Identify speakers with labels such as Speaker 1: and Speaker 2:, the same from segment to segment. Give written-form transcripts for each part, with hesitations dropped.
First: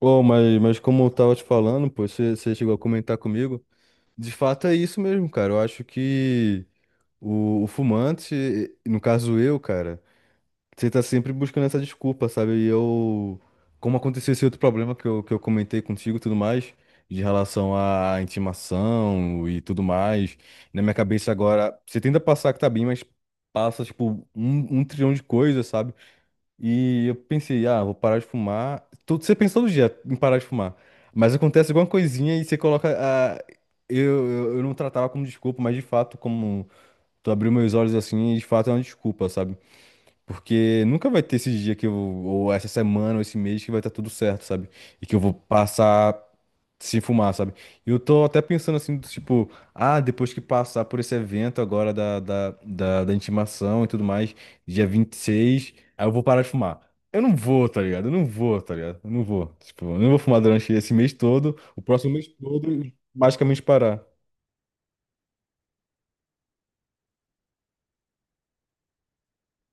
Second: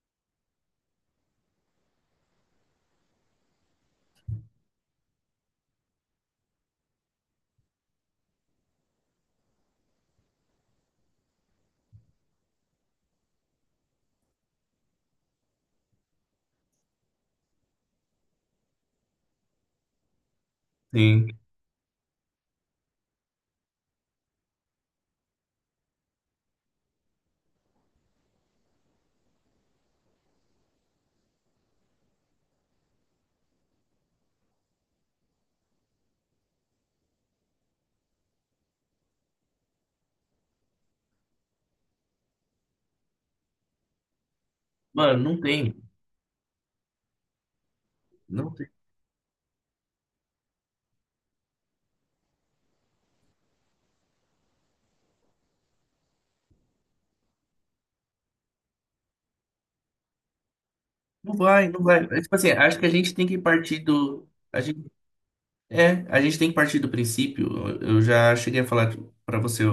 Speaker 1: Ô, mas como eu tava te falando, pô, você chegou a comentar comigo, de fato é isso mesmo, cara. Eu acho que o fumante, no caso eu, cara, você tá sempre buscando essa desculpa, sabe? E eu, como aconteceu esse outro problema que eu comentei contigo e tudo mais, de relação à intimação e tudo mais, na minha
Speaker 2: Sim.
Speaker 1: cabeça agora, você tenta passar que tá bem, mas passa, tipo, um trilhão de coisas, sabe? E eu pensei, ah, vou parar de fumar. Você pensa todo dia em parar de fumar. Mas acontece alguma coisinha e você coloca. Ah, eu, eu não tratava como desculpa, mas de fato, como tu abriu meus olhos assim, de fato é uma desculpa, sabe? Porque nunca vai ter esse dia que eu, ou essa semana, ou esse mês que vai estar tudo certo, sabe? E que
Speaker 2: Mano,
Speaker 1: eu vou
Speaker 2: não tem.
Speaker 1: passar. Se fumar, sabe? E eu tô até
Speaker 2: Não tem.
Speaker 1: pensando assim, do tipo, ah, depois que passar por esse evento agora da intimação e tudo mais, dia 26, aí eu vou parar de fumar. Eu não vou, tá ligado? Eu não vou, tá ligado? Eu não vou. Tipo, eu não vou fumar durante esse mês
Speaker 2: Não
Speaker 1: todo,
Speaker 2: vai,
Speaker 1: o
Speaker 2: não vai.
Speaker 1: próximo
Speaker 2: É,
Speaker 1: mês
Speaker 2: tipo assim,
Speaker 1: todo,
Speaker 2: acho que a
Speaker 1: e
Speaker 2: gente tem que
Speaker 1: basicamente
Speaker 2: partir
Speaker 1: parar.
Speaker 2: do. A gente, é, a gente tem que partir do princípio. Eu já cheguei a falar pra você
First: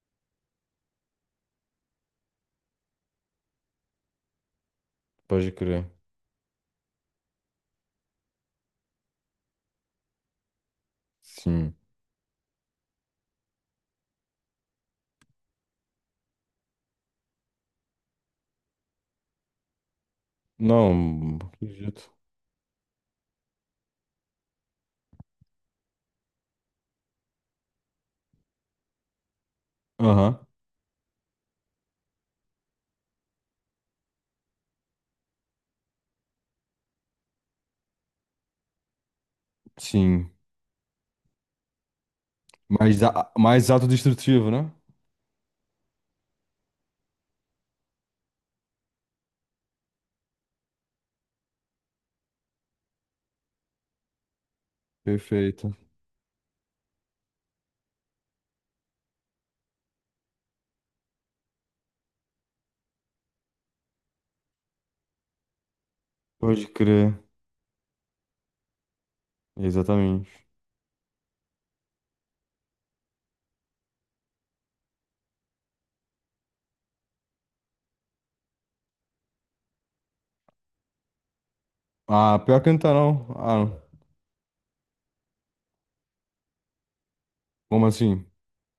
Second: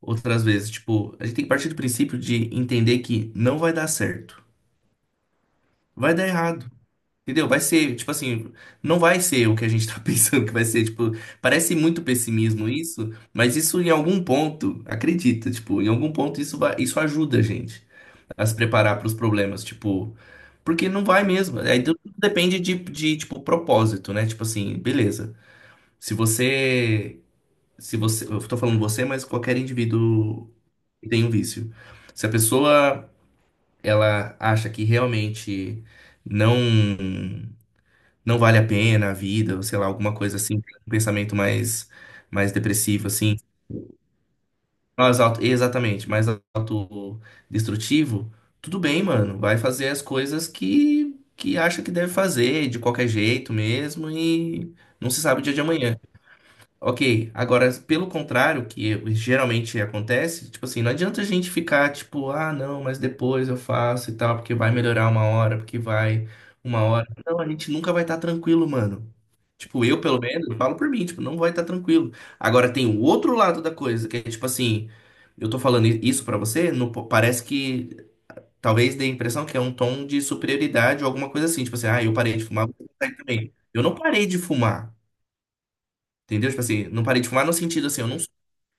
Speaker 2: outras vezes. Tipo, a gente tem que partir do princípio de entender que não vai dar certo.
Speaker 1: Pode crer.
Speaker 2: Vai dar errado. Entendeu? Vai ser, tipo assim, não vai ser o que a gente tá pensando que vai ser. Tipo, parece
Speaker 1: Sim.
Speaker 2: muito pessimismo isso, mas isso em algum ponto, acredita, tipo, em algum ponto isso vai, isso ajuda a gente a se preparar para os problemas, tipo, porque não vai
Speaker 1: Não,
Speaker 2: mesmo. Aí tudo
Speaker 1: acredito.
Speaker 2: depende de, tipo, propósito, né? Tipo assim, beleza. Se você, se você, eu tô falando você, mas qualquer
Speaker 1: Aham,
Speaker 2: indivíduo que tem um vício. Se a pessoa, ela acha que realmente não não vale a pena a vida, ou sei lá, alguma
Speaker 1: sim.
Speaker 2: coisa assim, um pensamento mais
Speaker 1: Mais,
Speaker 2: depressivo
Speaker 1: a-
Speaker 2: assim,
Speaker 1: mais autodestrutivo, né?
Speaker 2: mais alto, exatamente, mais autodestrutivo, tudo bem, mano. Vai fazer as coisas que acha que deve fazer, de qualquer jeito mesmo, e não se sabe o dia de
Speaker 1: Perfeito.
Speaker 2: amanhã. Ok, agora, pelo contrário, que geralmente acontece, tipo assim, não adianta a gente ficar tipo, ah, não, mas depois eu faço e tal, porque vai melhorar uma hora, porque vai
Speaker 1: Pode
Speaker 2: uma hora.
Speaker 1: crer.
Speaker 2: Não, a gente nunca vai estar tranquilo, mano. Tipo, eu, pelo
Speaker 1: Exatamente.
Speaker 2: menos, falo por mim, tipo, não vai estar tranquilo. Agora, tem o outro lado da coisa, que é tipo assim, eu tô falando isso pra você, não parece que talvez dê a impressão que é um tom de superioridade ou alguma coisa assim, tipo assim, ah, eu parei
Speaker 1: Ah,
Speaker 2: de
Speaker 1: pior
Speaker 2: fumar,
Speaker 1: que não
Speaker 2: você
Speaker 1: tá,
Speaker 2: vai
Speaker 1: não.
Speaker 2: também.
Speaker 1: Ah, não.
Speaker 2: Eu não parei de fumar. Entendeu? Tipo assim, não parei de fumar no
Speaker 1: Como
Speaker 2: sentido assim,
Speaker 1: assim?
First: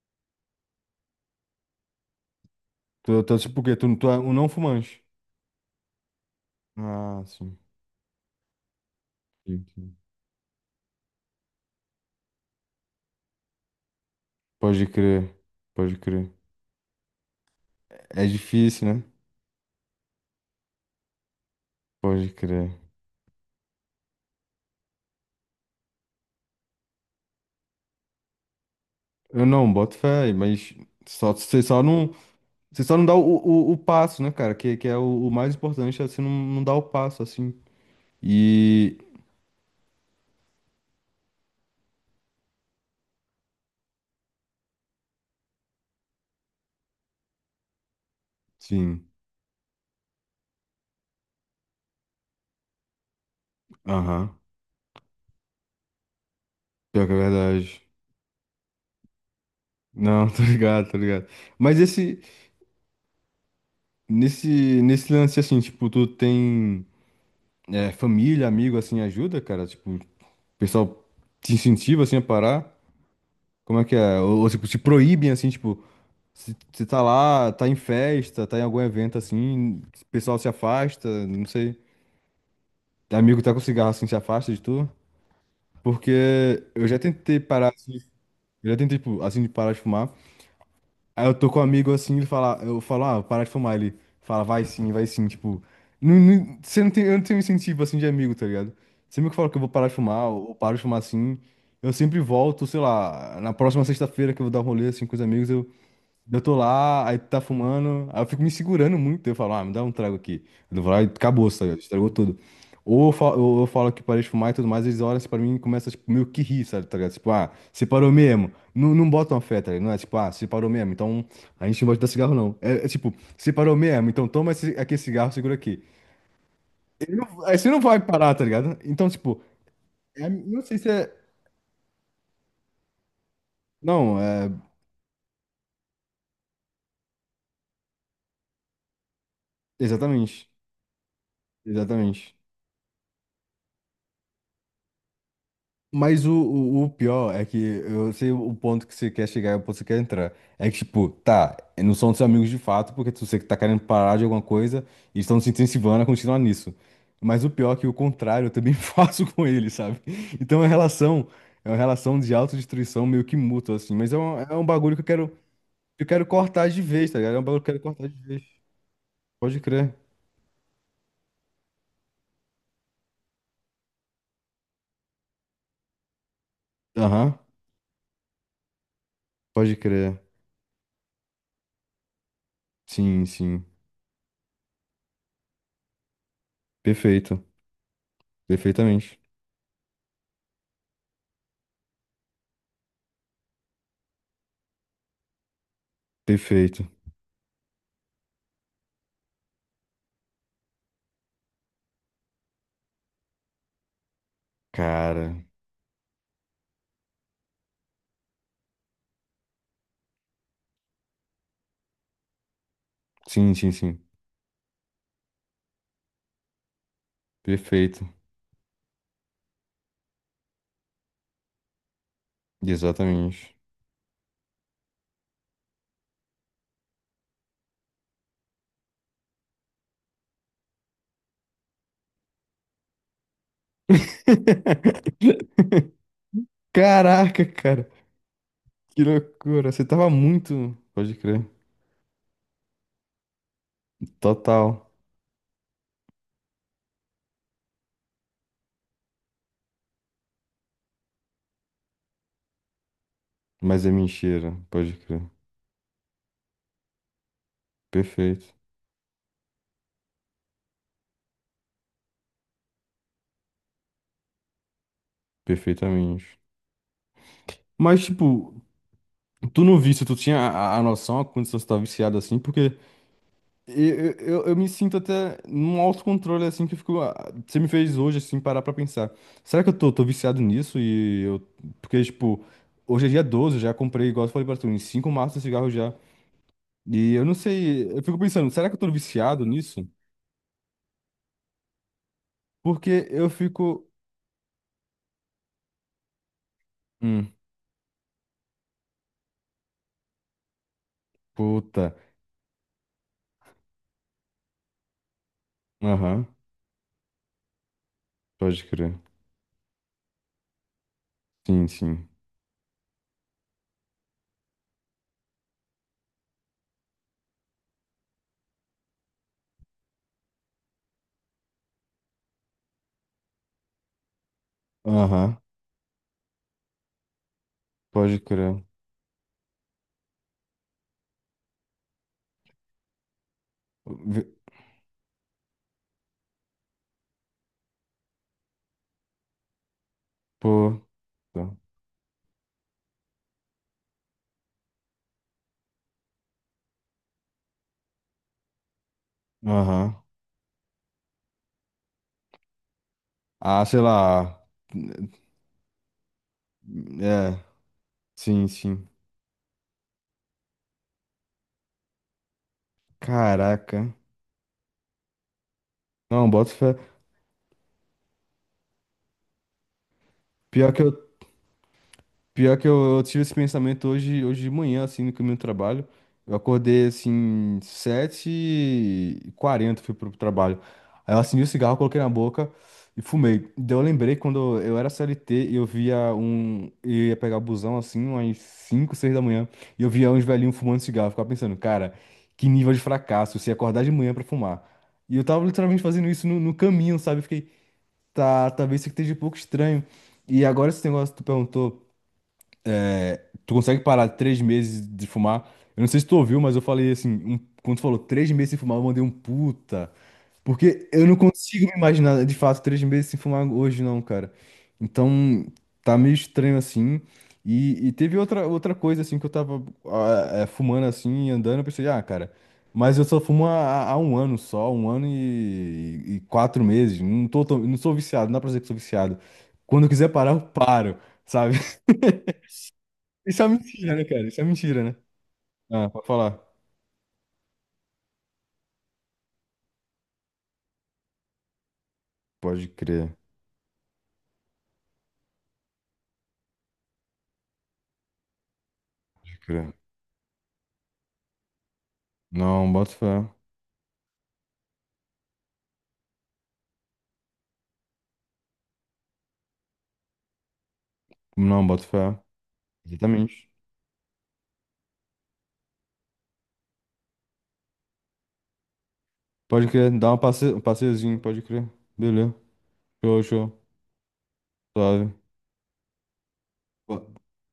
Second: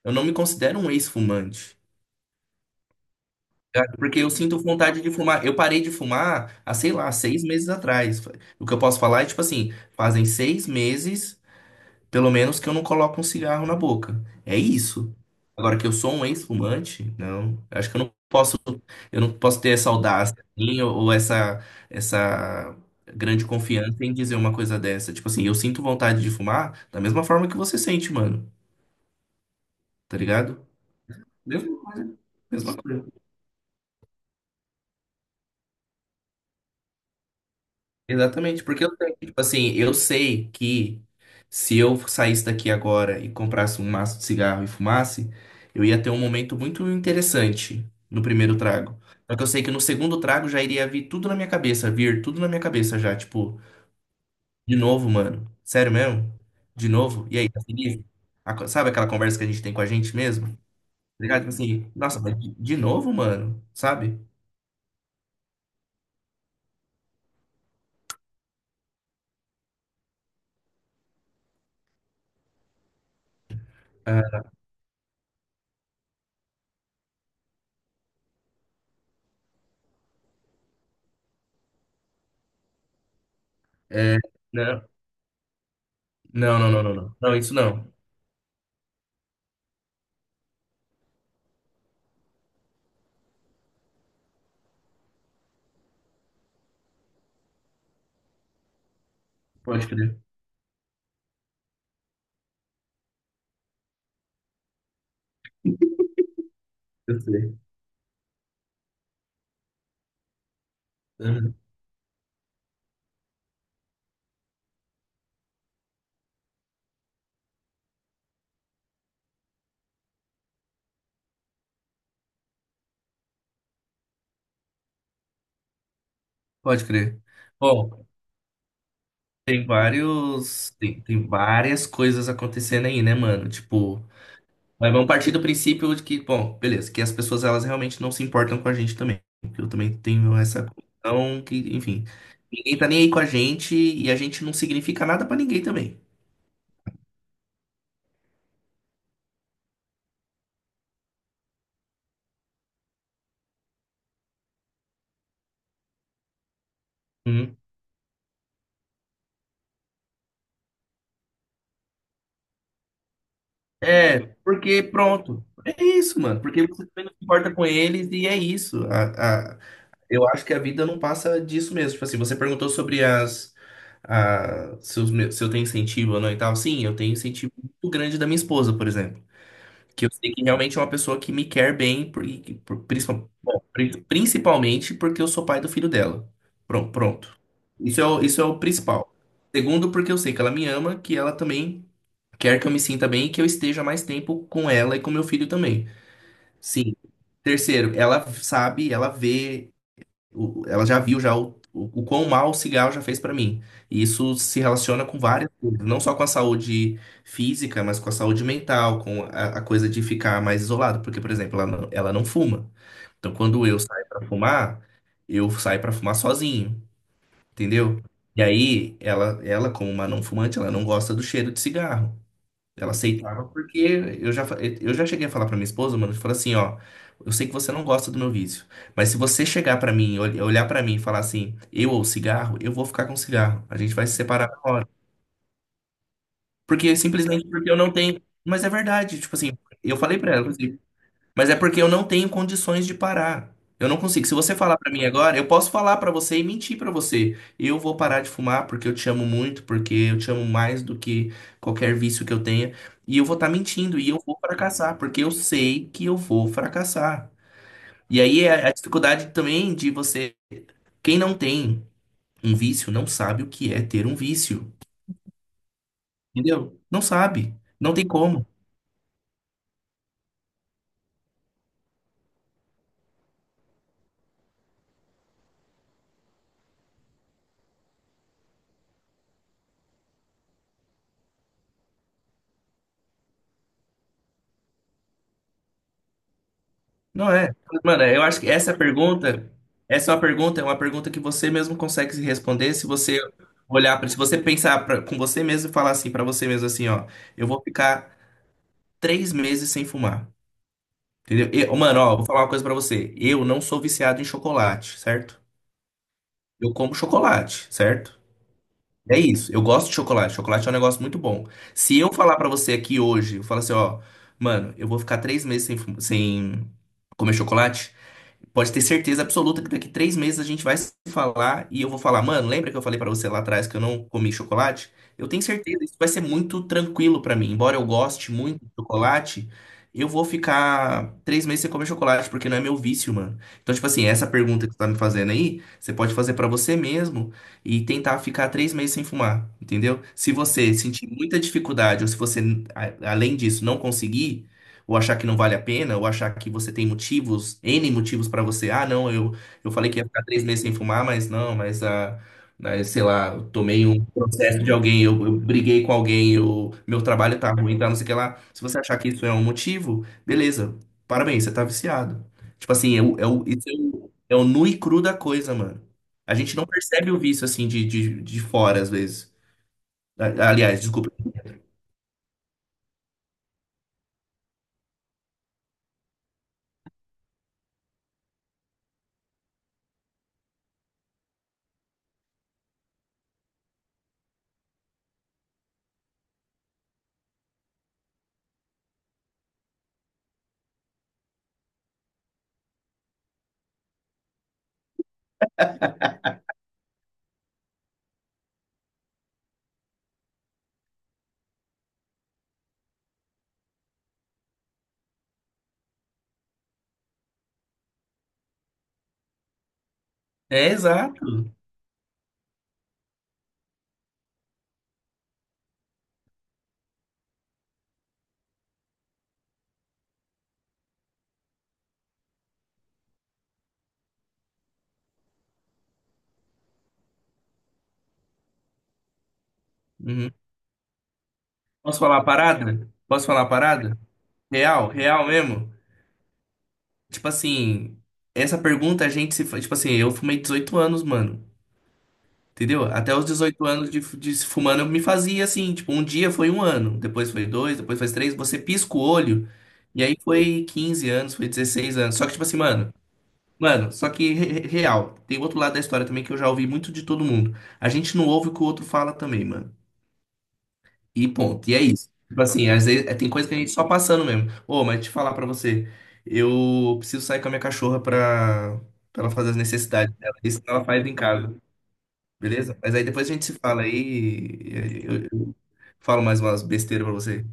Speaker 2: eu não me considero um ex-fumante.
Speaker 1: Tu, tipo, por quê?
Speaker 2: Tá?
Speaker 1: Tu é
Speaker 2: Porque eu
Speaker 1: um não
Speaker 2: sinto vontade
Speaker 1: fumante.
Speaker 2: de fumar. Eu parei de fumar há, sei lá,
Speaker 1: Ah,
Speaker 2: seis
Speaker 1: sim.
Speaker 2: meses atrás. O que eu posso falar é, tipo
Speaker 1: Sim,
Speaker 2: assim,
Speaker 1: sim.
Speaker 2: fazem 6 meses, pelo menos, que eu não coloco um cigarro na boca. É
Speaker 1: Pode
Speaker 2: isso.
Speaker 1: crer.
Speaker 2: Agora que eu
Speaker 1: Pode
Speaker 2: sou um
Speaker 1: crer.
Speaker 2: ex-fumante, não. Eu acho que
Speaker 1: É difícil, né?
Speaker 2: eu não posso ter essa audácia, assim, ou essa,
Speaker 1: Pode crer.
Speaker 2: essa grande confiança em dizer uma coisa dessa. Tipo assim, eu sinto vontade de fumar da mesma forma que você sente, mano.
Speaker 1: Eu não, boto
Speaker 2: Tá
Speaker 1: fé,
Speaker 2: ligado?
Speaker 1: mas só, você
Speaker 2: Mesma
Speaker 1: só não,
Speaker 2: coisa. Mesma
Speaker 1: você só não
Speaker 2: coisa.
Speaker 1: dá o passo, né, cara? Que é o mais importante, é você não, não dar o passo, assim.
Speaker 2: Exatamente, porque eu
Speaker 1: E.
Speaker 2: tenho, tipo assim, eu sei que se eu saísse daqui agora e comprasse um maço de cigarro e fumasse, eu ia ter um momento muito interessante no primeiro trago.
Speaker 1: Sim.
Speaker 2: Só que eu sei que no segundo trago já iria vir tudo na minha cabeça, vir tudo na minha cabeça já, tipo,
Speaker 1: Aham.
Speaker 2: de novo, mano. Sério mesmo? De
Speaker 1: Pior que é
Speaker 2: novo? E aí, tá
Speaker 1: verdade.
Speaker 2: feliz? Sabe aquela conversa que a gente tem com a gente
Speaker 1: Não, tô
Speaker 2: mesmo? Tá
Speaker 1: ligado, tô ligado.
Speaker 2: ligado? Tipo
Speaker 1: Mas
Speaker 2: assim, nossa,
Speaker 1: esse,
Speaker 2: mas de novo, mano? Sabe?
Speaker 1: nesse lance, assim, tipo, tu tem é, família, amigo, assim, ajuda, cara? Tipo. O pessoal te incentiva, assim, a parar? Como é que é? Ou,
Speaker 2: Ah,
Speaker 1: ou, tipo, te proíbem, assim, tipo, se você tá lá, tá em festa, tá em algum evento, assim, o pessoal se afasta, não sei. Amigo que tá com cigarro, assim, se
Speaker 2: é.
Speaker 1: afasta de tu?
Speaker 2: Não. Não,
Speaker 1: Porque
Speaker 2: não, não,
Speaker 1: eu
Speaker 2: não,
Speaker 1: já
Speaker 2: não. Não,
Speaker 1: tentei
Speaker 2: isso
Speaker 1: parar,
Speaker 2: não.
Speaker 1: assim, eu já tentei, tipo, assim, de parar de fumar. Aí eu tô com um amigo assim, ele fala, eu falo, ah, parar de fumar. Ele fala, vai sim, vai sim. Tipo, você não tem, eu não tenho incentivo assim de amigo, tá ligado? Sempre que eu falo que eu vou
Speaker 2: Pode
Speaker 1: parar de
Speaker 2: crer.
Speaker 1: fumar, ou paro de fumar assim, eu sempre volto, sei lá, na próxima sexta-feira que eu vou dar um rolê assim com os amigos, eu, tô lá, aí
Speaker 2: Eu
Speaker 1: tu tá
Speaker 2: sei.
Speaker 1: fumando, aí eu fico me segurando muito. Eu falo, ah, me dá um trago aqui. Eu vou lá e acabou,
Speaker 2: Uhum.
Speaker 1: sabe? Estragou tudo. Ou eu falo que parei de fumar e tudo mais, eles olham assim pra mim e começam, tipo, meio que rir, sabe? Tá ligado? Tipo, ah, você parou mesmo. Não, não botam fé, tá ligado? Não é tipo, ah, você parou mesmo, então a gente não vai te dar cigarro, não. É tipo, você parou mesmo, então toma esse, aqui esse cigarro, segura aqui.
Speaker 2: Pode
Speaker 1: Ele
Speaker 2: crer.
Speaker 1: não- Aí você não vai
Speaker 2: Bom,
Speaker 1: parar, tá ligado? Então, tipo,
Speaker 2: tem
Speaker 1: não
Speaker 2: vários.
Speaker 1: sei se
Speaker 2: Tem,
Speaker 1: é.
Speaker 2: tem várias coisas acontecendo aí, né, mano? Tipo,
Speaker 1: Não, é.
Speaker 2: mas vamos partir do princípio de que, bom, beleza, que as pessoas elas realmente não se importam com a gente também. Porque eu também tenho
Speaker 1: Exatamente.
Speaker 2: essa questão que, enfim,
Speaker 1: Exatamente.
Speaker 2: ninguém tá nem aí com a gente e a gente não significa nada pra ninguém também.
Speaker 1: Mas o pior é que eu sei o ponto que você quer chegar, e o ponto que você quer entrar. É que, tipo, tá, não são seus amigos de fato, porque tu sei que tá querendo parar de alguma coisa e estão se incentivando a continuar nisso. Mas o
Speaker 2: Uhum.
Speaker 1: pior é que o contrário eu também faço com eles, sabe? Então é uma relação de autodestruição meio que mútua, assim. Mas é
Speaker 2: É,
Speaker 1: um, é um
Speaker 2: porque
Speaker 1: bagulho que
Speaker 2: pronto. É
Speaker 1: eu
Speaker 2: isso,
Speaker 1: quero
Speaker 2: mano. Porque
Speaker 1: cortar de
Speaker 2: você também
Speaker 1: vez,
Speaker 2: não
Speaker 1: tá
Speaker 2: se
Speaker 1: ligado? É um
Speaker 2: importa
Speaker 1: bagulho
Speaker 2: com
Speaker 1: que eu quero cortar
Speaker 2: eles
Speaker 1: de
Speaker 2: e é
Speaker 1: vez.
Speaker 2: isso.
Speaker 1: Pode crer.
Speaker 2: Eu acho que a vida não passa disso mesmo. Tipo assim, você perguntou sobre as, a, se, os meus- se eu tenho incentivo ou não e tal. Sim, eu tenho
Speaker 1: Aham,
Speaker 2: incentivo muito grande da minha esposa, por exemplo.
Speaker 1: pode
Speaker 2: Que eu
Speaker 1: crer.
Speaker 2: sei que realmente é uma pessoa que me quer bem, por, e- por-
Speaker 1: Sim,
Speaker 2: principal- bom,
Speaker 1: sim.
Speaker 2: pri- principalmente porque eu sou pai do filho dela. Pronto, pronto.
Speaker 1: Perfeito.
Speaker 2: Isso é o principal.
Speaker 1: Perfeitamente.
Speaker 2: Segundo, porque eu sei que ela me ama, que ela também quer que eu me sinta bem e que eu esteja mais tempo com ela e com meu filho também.
Speaker 1: Perfeito.
Speaker 2: Sim. Terceiro, ela sabe, ela vê ela já viu já o quão mal o cigarro já fez pra mim. E isso se relaciona com
Speaker 1: Cara.
Speaker 2: várias coisas, não só com a saúde física, mas com a saúde mental, com a coisa de ficar mais isolado. Porque, por exemplo, ela não fuma. Então,
Speaker 1: Sim,
Speaker 2: quando
Speaker 1: sim,
Speaker 2: eu
Speaker 1: sim.
Speaker 2: saio pra fumar, eu saio pra fumar sozinho, entendeu?
Speaker 1: Perfeito.
Speaker 2: E aí, ela, como uma não fumante, ela não gosta do cheiro de cigarro. Ela aceitava
Speaker 1: Exatamente.
Speaker 2: porque eu já cheguei a falar pra minha esposa, mano, eu falo assim, ó, eu sei que você não gosta do meu vício, mas se você chegar pra mim, olhar pra mim e falar assim, eu ou cigarro, eu vou ficar com cigarro. A gente vai se separar. Porque
Speaker 1: Caraca,
Speaker 2: simplesmente porque eu
Speaker 1: cara.
Speaker 2: não tenho, mas é
Speaker 1: Que
Speaker 2: verdade, tipo assim,
Speaker 1: loucura. Você
Speaker 2: eu
Speaker 1: tava
Speaker 2: falei pra ela,
Speaker 1: muito. Pode crer.
Speaker 2: mas é porque eu não tenho condições de parar. Eu não consigo. Se você falar
Speaker 1: Total.
Speaker 2: pra mim agora, eu posso falar pra você e mentir pra você. Eu vou parar de fumar porque eu te amo muito, porque eu te amo mais do que qualquer vício que eu tenha. E eu vou estar
Speaker 1: Mas é
Speaker 2: mentindo e eu vou
Speaker 1: mentira. Pode
Speaker 2: fracassar,
Speaker 1: crer.
Speaker 2: porque eu sei que eu vou fracassar. E aí
Speaker 1: Perfeito.
Speaker 2: é a dificuldade também de você. Quem não tem um vício não sabe o que é ter um vício.
Speaker 1: Perfeitamente.
Speaker 2: Entendeu? Não sabe. Não
Speaker 1: Mas,
Speaker 2: tem como.
Speaker 1: tipo, tu não viste, tu tinha a noção, a condição de estar viciado assim, porque eu, eu me sinto até num autocontrole assim que eu fico. Você me fez hoje, assim, parar pra pensar. Será que eu tô viciado nisso? E eu. Porque, tipo, hoje é dia 12 eu já comprei, igual eu falei pra tu, em 5 maços de cigarro já. E eu
Speaker 2: Não
Speaker 1: não
Speaker 2: é.
Speaker 1: sei, eu
Speaker 2: Mano,
Speaker 1: fico
Speaker 2: eu acho
Speaker 1: pensando,
Speaker 2: que
Speaker 1: será que
Speaker 2: essa
Speaker 1: eu tô viciado
Speaker 2: pergunta,
Speaker 1: nisso?
Speaker 2: essa é uma pergunta que você mesmo consegue se responder se
Speaker 1: Porque
Speaker 2: você
Speaker 1: eu fico.
Speaker 2: olhar para, se você pensar com você mesmo e falar assim para você mesmo assim, ó,
Speaker 1: Hum,
Speaker 2: eu vou ficar 3 meses sem fumar, entendeu? E,
Speaker 1: puta.
Speaker 2: mano, ó, vou falar uma coisa para você. Eu não sou viciado em chocolate, certo?
Speaker 1: Aham,
Speaker 2: Eu como chocolate, certo?
Speaker 1: pode crer.
Speaker 2: É isso. Eu gosto de chocolate. Chocolate é um negócio muito bom.
Speaker 1: Sim,
Speaker 2: Se
Speaker 1: sim.
Speaker 2: eu falar para você aqui hoje, eu falar assim, ó, mano, eu vou ficar 3 meses sem comer chocolate. Pode ter certeza absoluta que daqui 3 meses a gente vai se falar e eu vou falar, mano, lembra que eu falei pra você lá atrás que eu não comi chocolate? Eu
Speaker 1: Aham,
Speaker 2: tenho certeza, isso vai ser muito tranquilo pra mim. Embora eu
Speaker 1: pode
Speaker 2: goste
Speaker 1: crer.
Speaker 2: muito de chocolate, eu vou ficar 3 meses sem comer chocolate, porque não é meu vício, mano. Então, tipo assim,
Speaker 1: Vi-
Speaker 2: essa pergunta que você tá me fazendo aí, você pode fazer pra você mesmo e tentar ficar 3 meses sem fumar, entendeu? Se você
Speaker 1: Puta.
Speaker 2: sentir muita dificuldade ou se você, além disso, não conseguir ou achar que não vale a pena, ou achar que você tem motivos, N motivos para você. Ah, não, eu falei que
Speaker 1: Aham.
Speaker 2: ia ficar 3 meses sem fumar, mas não, mas ah, mas, sei lá, eu
Speaker 1: Ah, sei
Speaker 2: tomei um
Speaker 1: lá.
Speaker 2: processo de alguém, eu briguei com alguém, eu, meu trabalho
Speaker 1: É,
Speaker 2: tá ruim, tá, não sei o que lá.
Speaker 1: sim,
Speaker 2: Se você
Speaker 1: sim.
Speaker 2: achar que isso é um motivo, beleza, parabéns, você tá viciado. Tipo assim, é o, é o, isso é
Speaker 1: Caraca.
Speaker 2: o, é o nu e cru da coisa, mano.
Speaker 1: Não,
Speaker 2: A
Speaker 1: bota
Speaker 2: gente não
Speaker 1: fé.
Speaker 2: percebe o vício assim de fora, às vezes.
Speaker 1: Pior
Speaker 2: Aliás,
Speaker 1: que
Speaker 2: desculpa.
Speaker 1: eu. Pior que eu tive esse pensamento hoje, hoje de manhã, assim, no caminho do trabalho. Eu acordei, assim, 7h40 fui pro trabalho. Aí eu acendi o cigarro, coloquei na boca e fumei. Daí eu lembrei quando eu era CLT e eu via um... Eu ia pegar o busão, assim, umas 5 6 da manhã. E eu via uns velhinhos fumando cigarro. Eu ficava pensando, cara, que nível de fracasso se acordar de manhã pra fumar. E eu tava literalmente fazendo isso no caminho, sabe? Eu fiquei, tá, talvez isso aqui esteja um pouco estranho. E agora esse negócio que tu perguntou... Tu consegue parar 3 meses de fumar? Eu não sei se tu ouviu, mas eu falei assim, quando tu falou 3 meses sem fumar, eu mandei um puta.
Speaker 2: É,
Speaker 1: Porque eu não
Speaker 2: exato.
Speaker 1: consigo me imaginar, de fato, 3 meses sem fumar hoje, não, cara. Então, tá meio estranho assim. E teve outra coisa, assim, que eu tava fumando assim, andando, eu pensei, ah, cara, mas eu só fumo há um ano só, um ano e 4 meses. Não tô, não sou viciado, não dá pra dizer que sou viciado. Quando eu quiser parar,
Speaker 2: Uhum.
Speaker 1: eu paro, sabe?
Speaker 2: Posso falar a parada? Posso
Speaker 1: Isso
Speaker 2: falar a
Speaker 1: é mentira,
Speaker 2: parada?
Speaker 1: né, cara? Isso é mentira,
Speaker 2: Real,
Speaker 1: né?
Speaker 2: real mesmo.
Speaker 1: Ah, pode falar.
Speaker 2: Tipo assim, essa pergunta a gente se. Fa- tipo assim, eu fumei 18 anos, mano.
Speaker 1: Pode
Speaker 2: Entendeu? Até
Speaker 1: crer,
Speaker 2: os 18 anos de se fumando eu me fazia assim. Tipo, um dia foi um ano, depois foi dois, depois foi três. Você pisca o
Speaker 1: pode
Speaker 2: olho.
Speaker 1: crer.
Speaker 2: E aí foi 15 anos, foi 16 anos. Só que, tipo assim,
Speaker 1: Não, bota
Speaker 2: mano.
Speaker 1: fé.
Speaker 2: Mano, só que real. Tem outro lado da história também que eu já ouvi muito de todo mundo. A gente não ouve o que o outro fala também, mano. E
Speaker 1: Não,
Speaker 2: ponto. E é
Speaker 1: bota
Speaker 2: isso.
Speaker 1: fé.
Speaker 2: Tipo assim, às vezes tem coisa
Speaker 1: Exatamente.
Speaker 2: que a gente só passando mesmo. Ô, mas deixa eu falar pra você. Eu preciso sair com a minha cachorra pra, pra ela fazer as
Speaker 1: Pode crer, dá
Speaker 2: necessidades dela.
Speaker 1: um
Speaker 2: Isso ela faz em
Speaker 1: passeiozinho, pode
Speaker 2: casa,
Speaker 1: crer. Beleza.
Speaker 2: beleza? Mas aí
Speaker 1: Show,
Speaker 2: depois a gente se
Speaker 1: show.
Speaker 2: fala aí. e e
Speaker 1: Suave.
Speaker 2: Eu, eu falo mais umas besteiras
Speaker 1: Po-
Speaker 2: pra você.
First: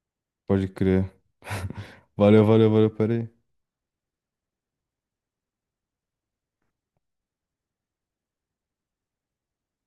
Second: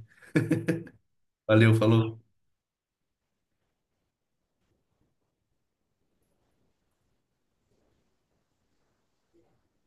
Speaker 1: Pode crer.
Speaker 2: Valeu, falou.
Speaker 1: Valeu, valeu, valeu, peraí.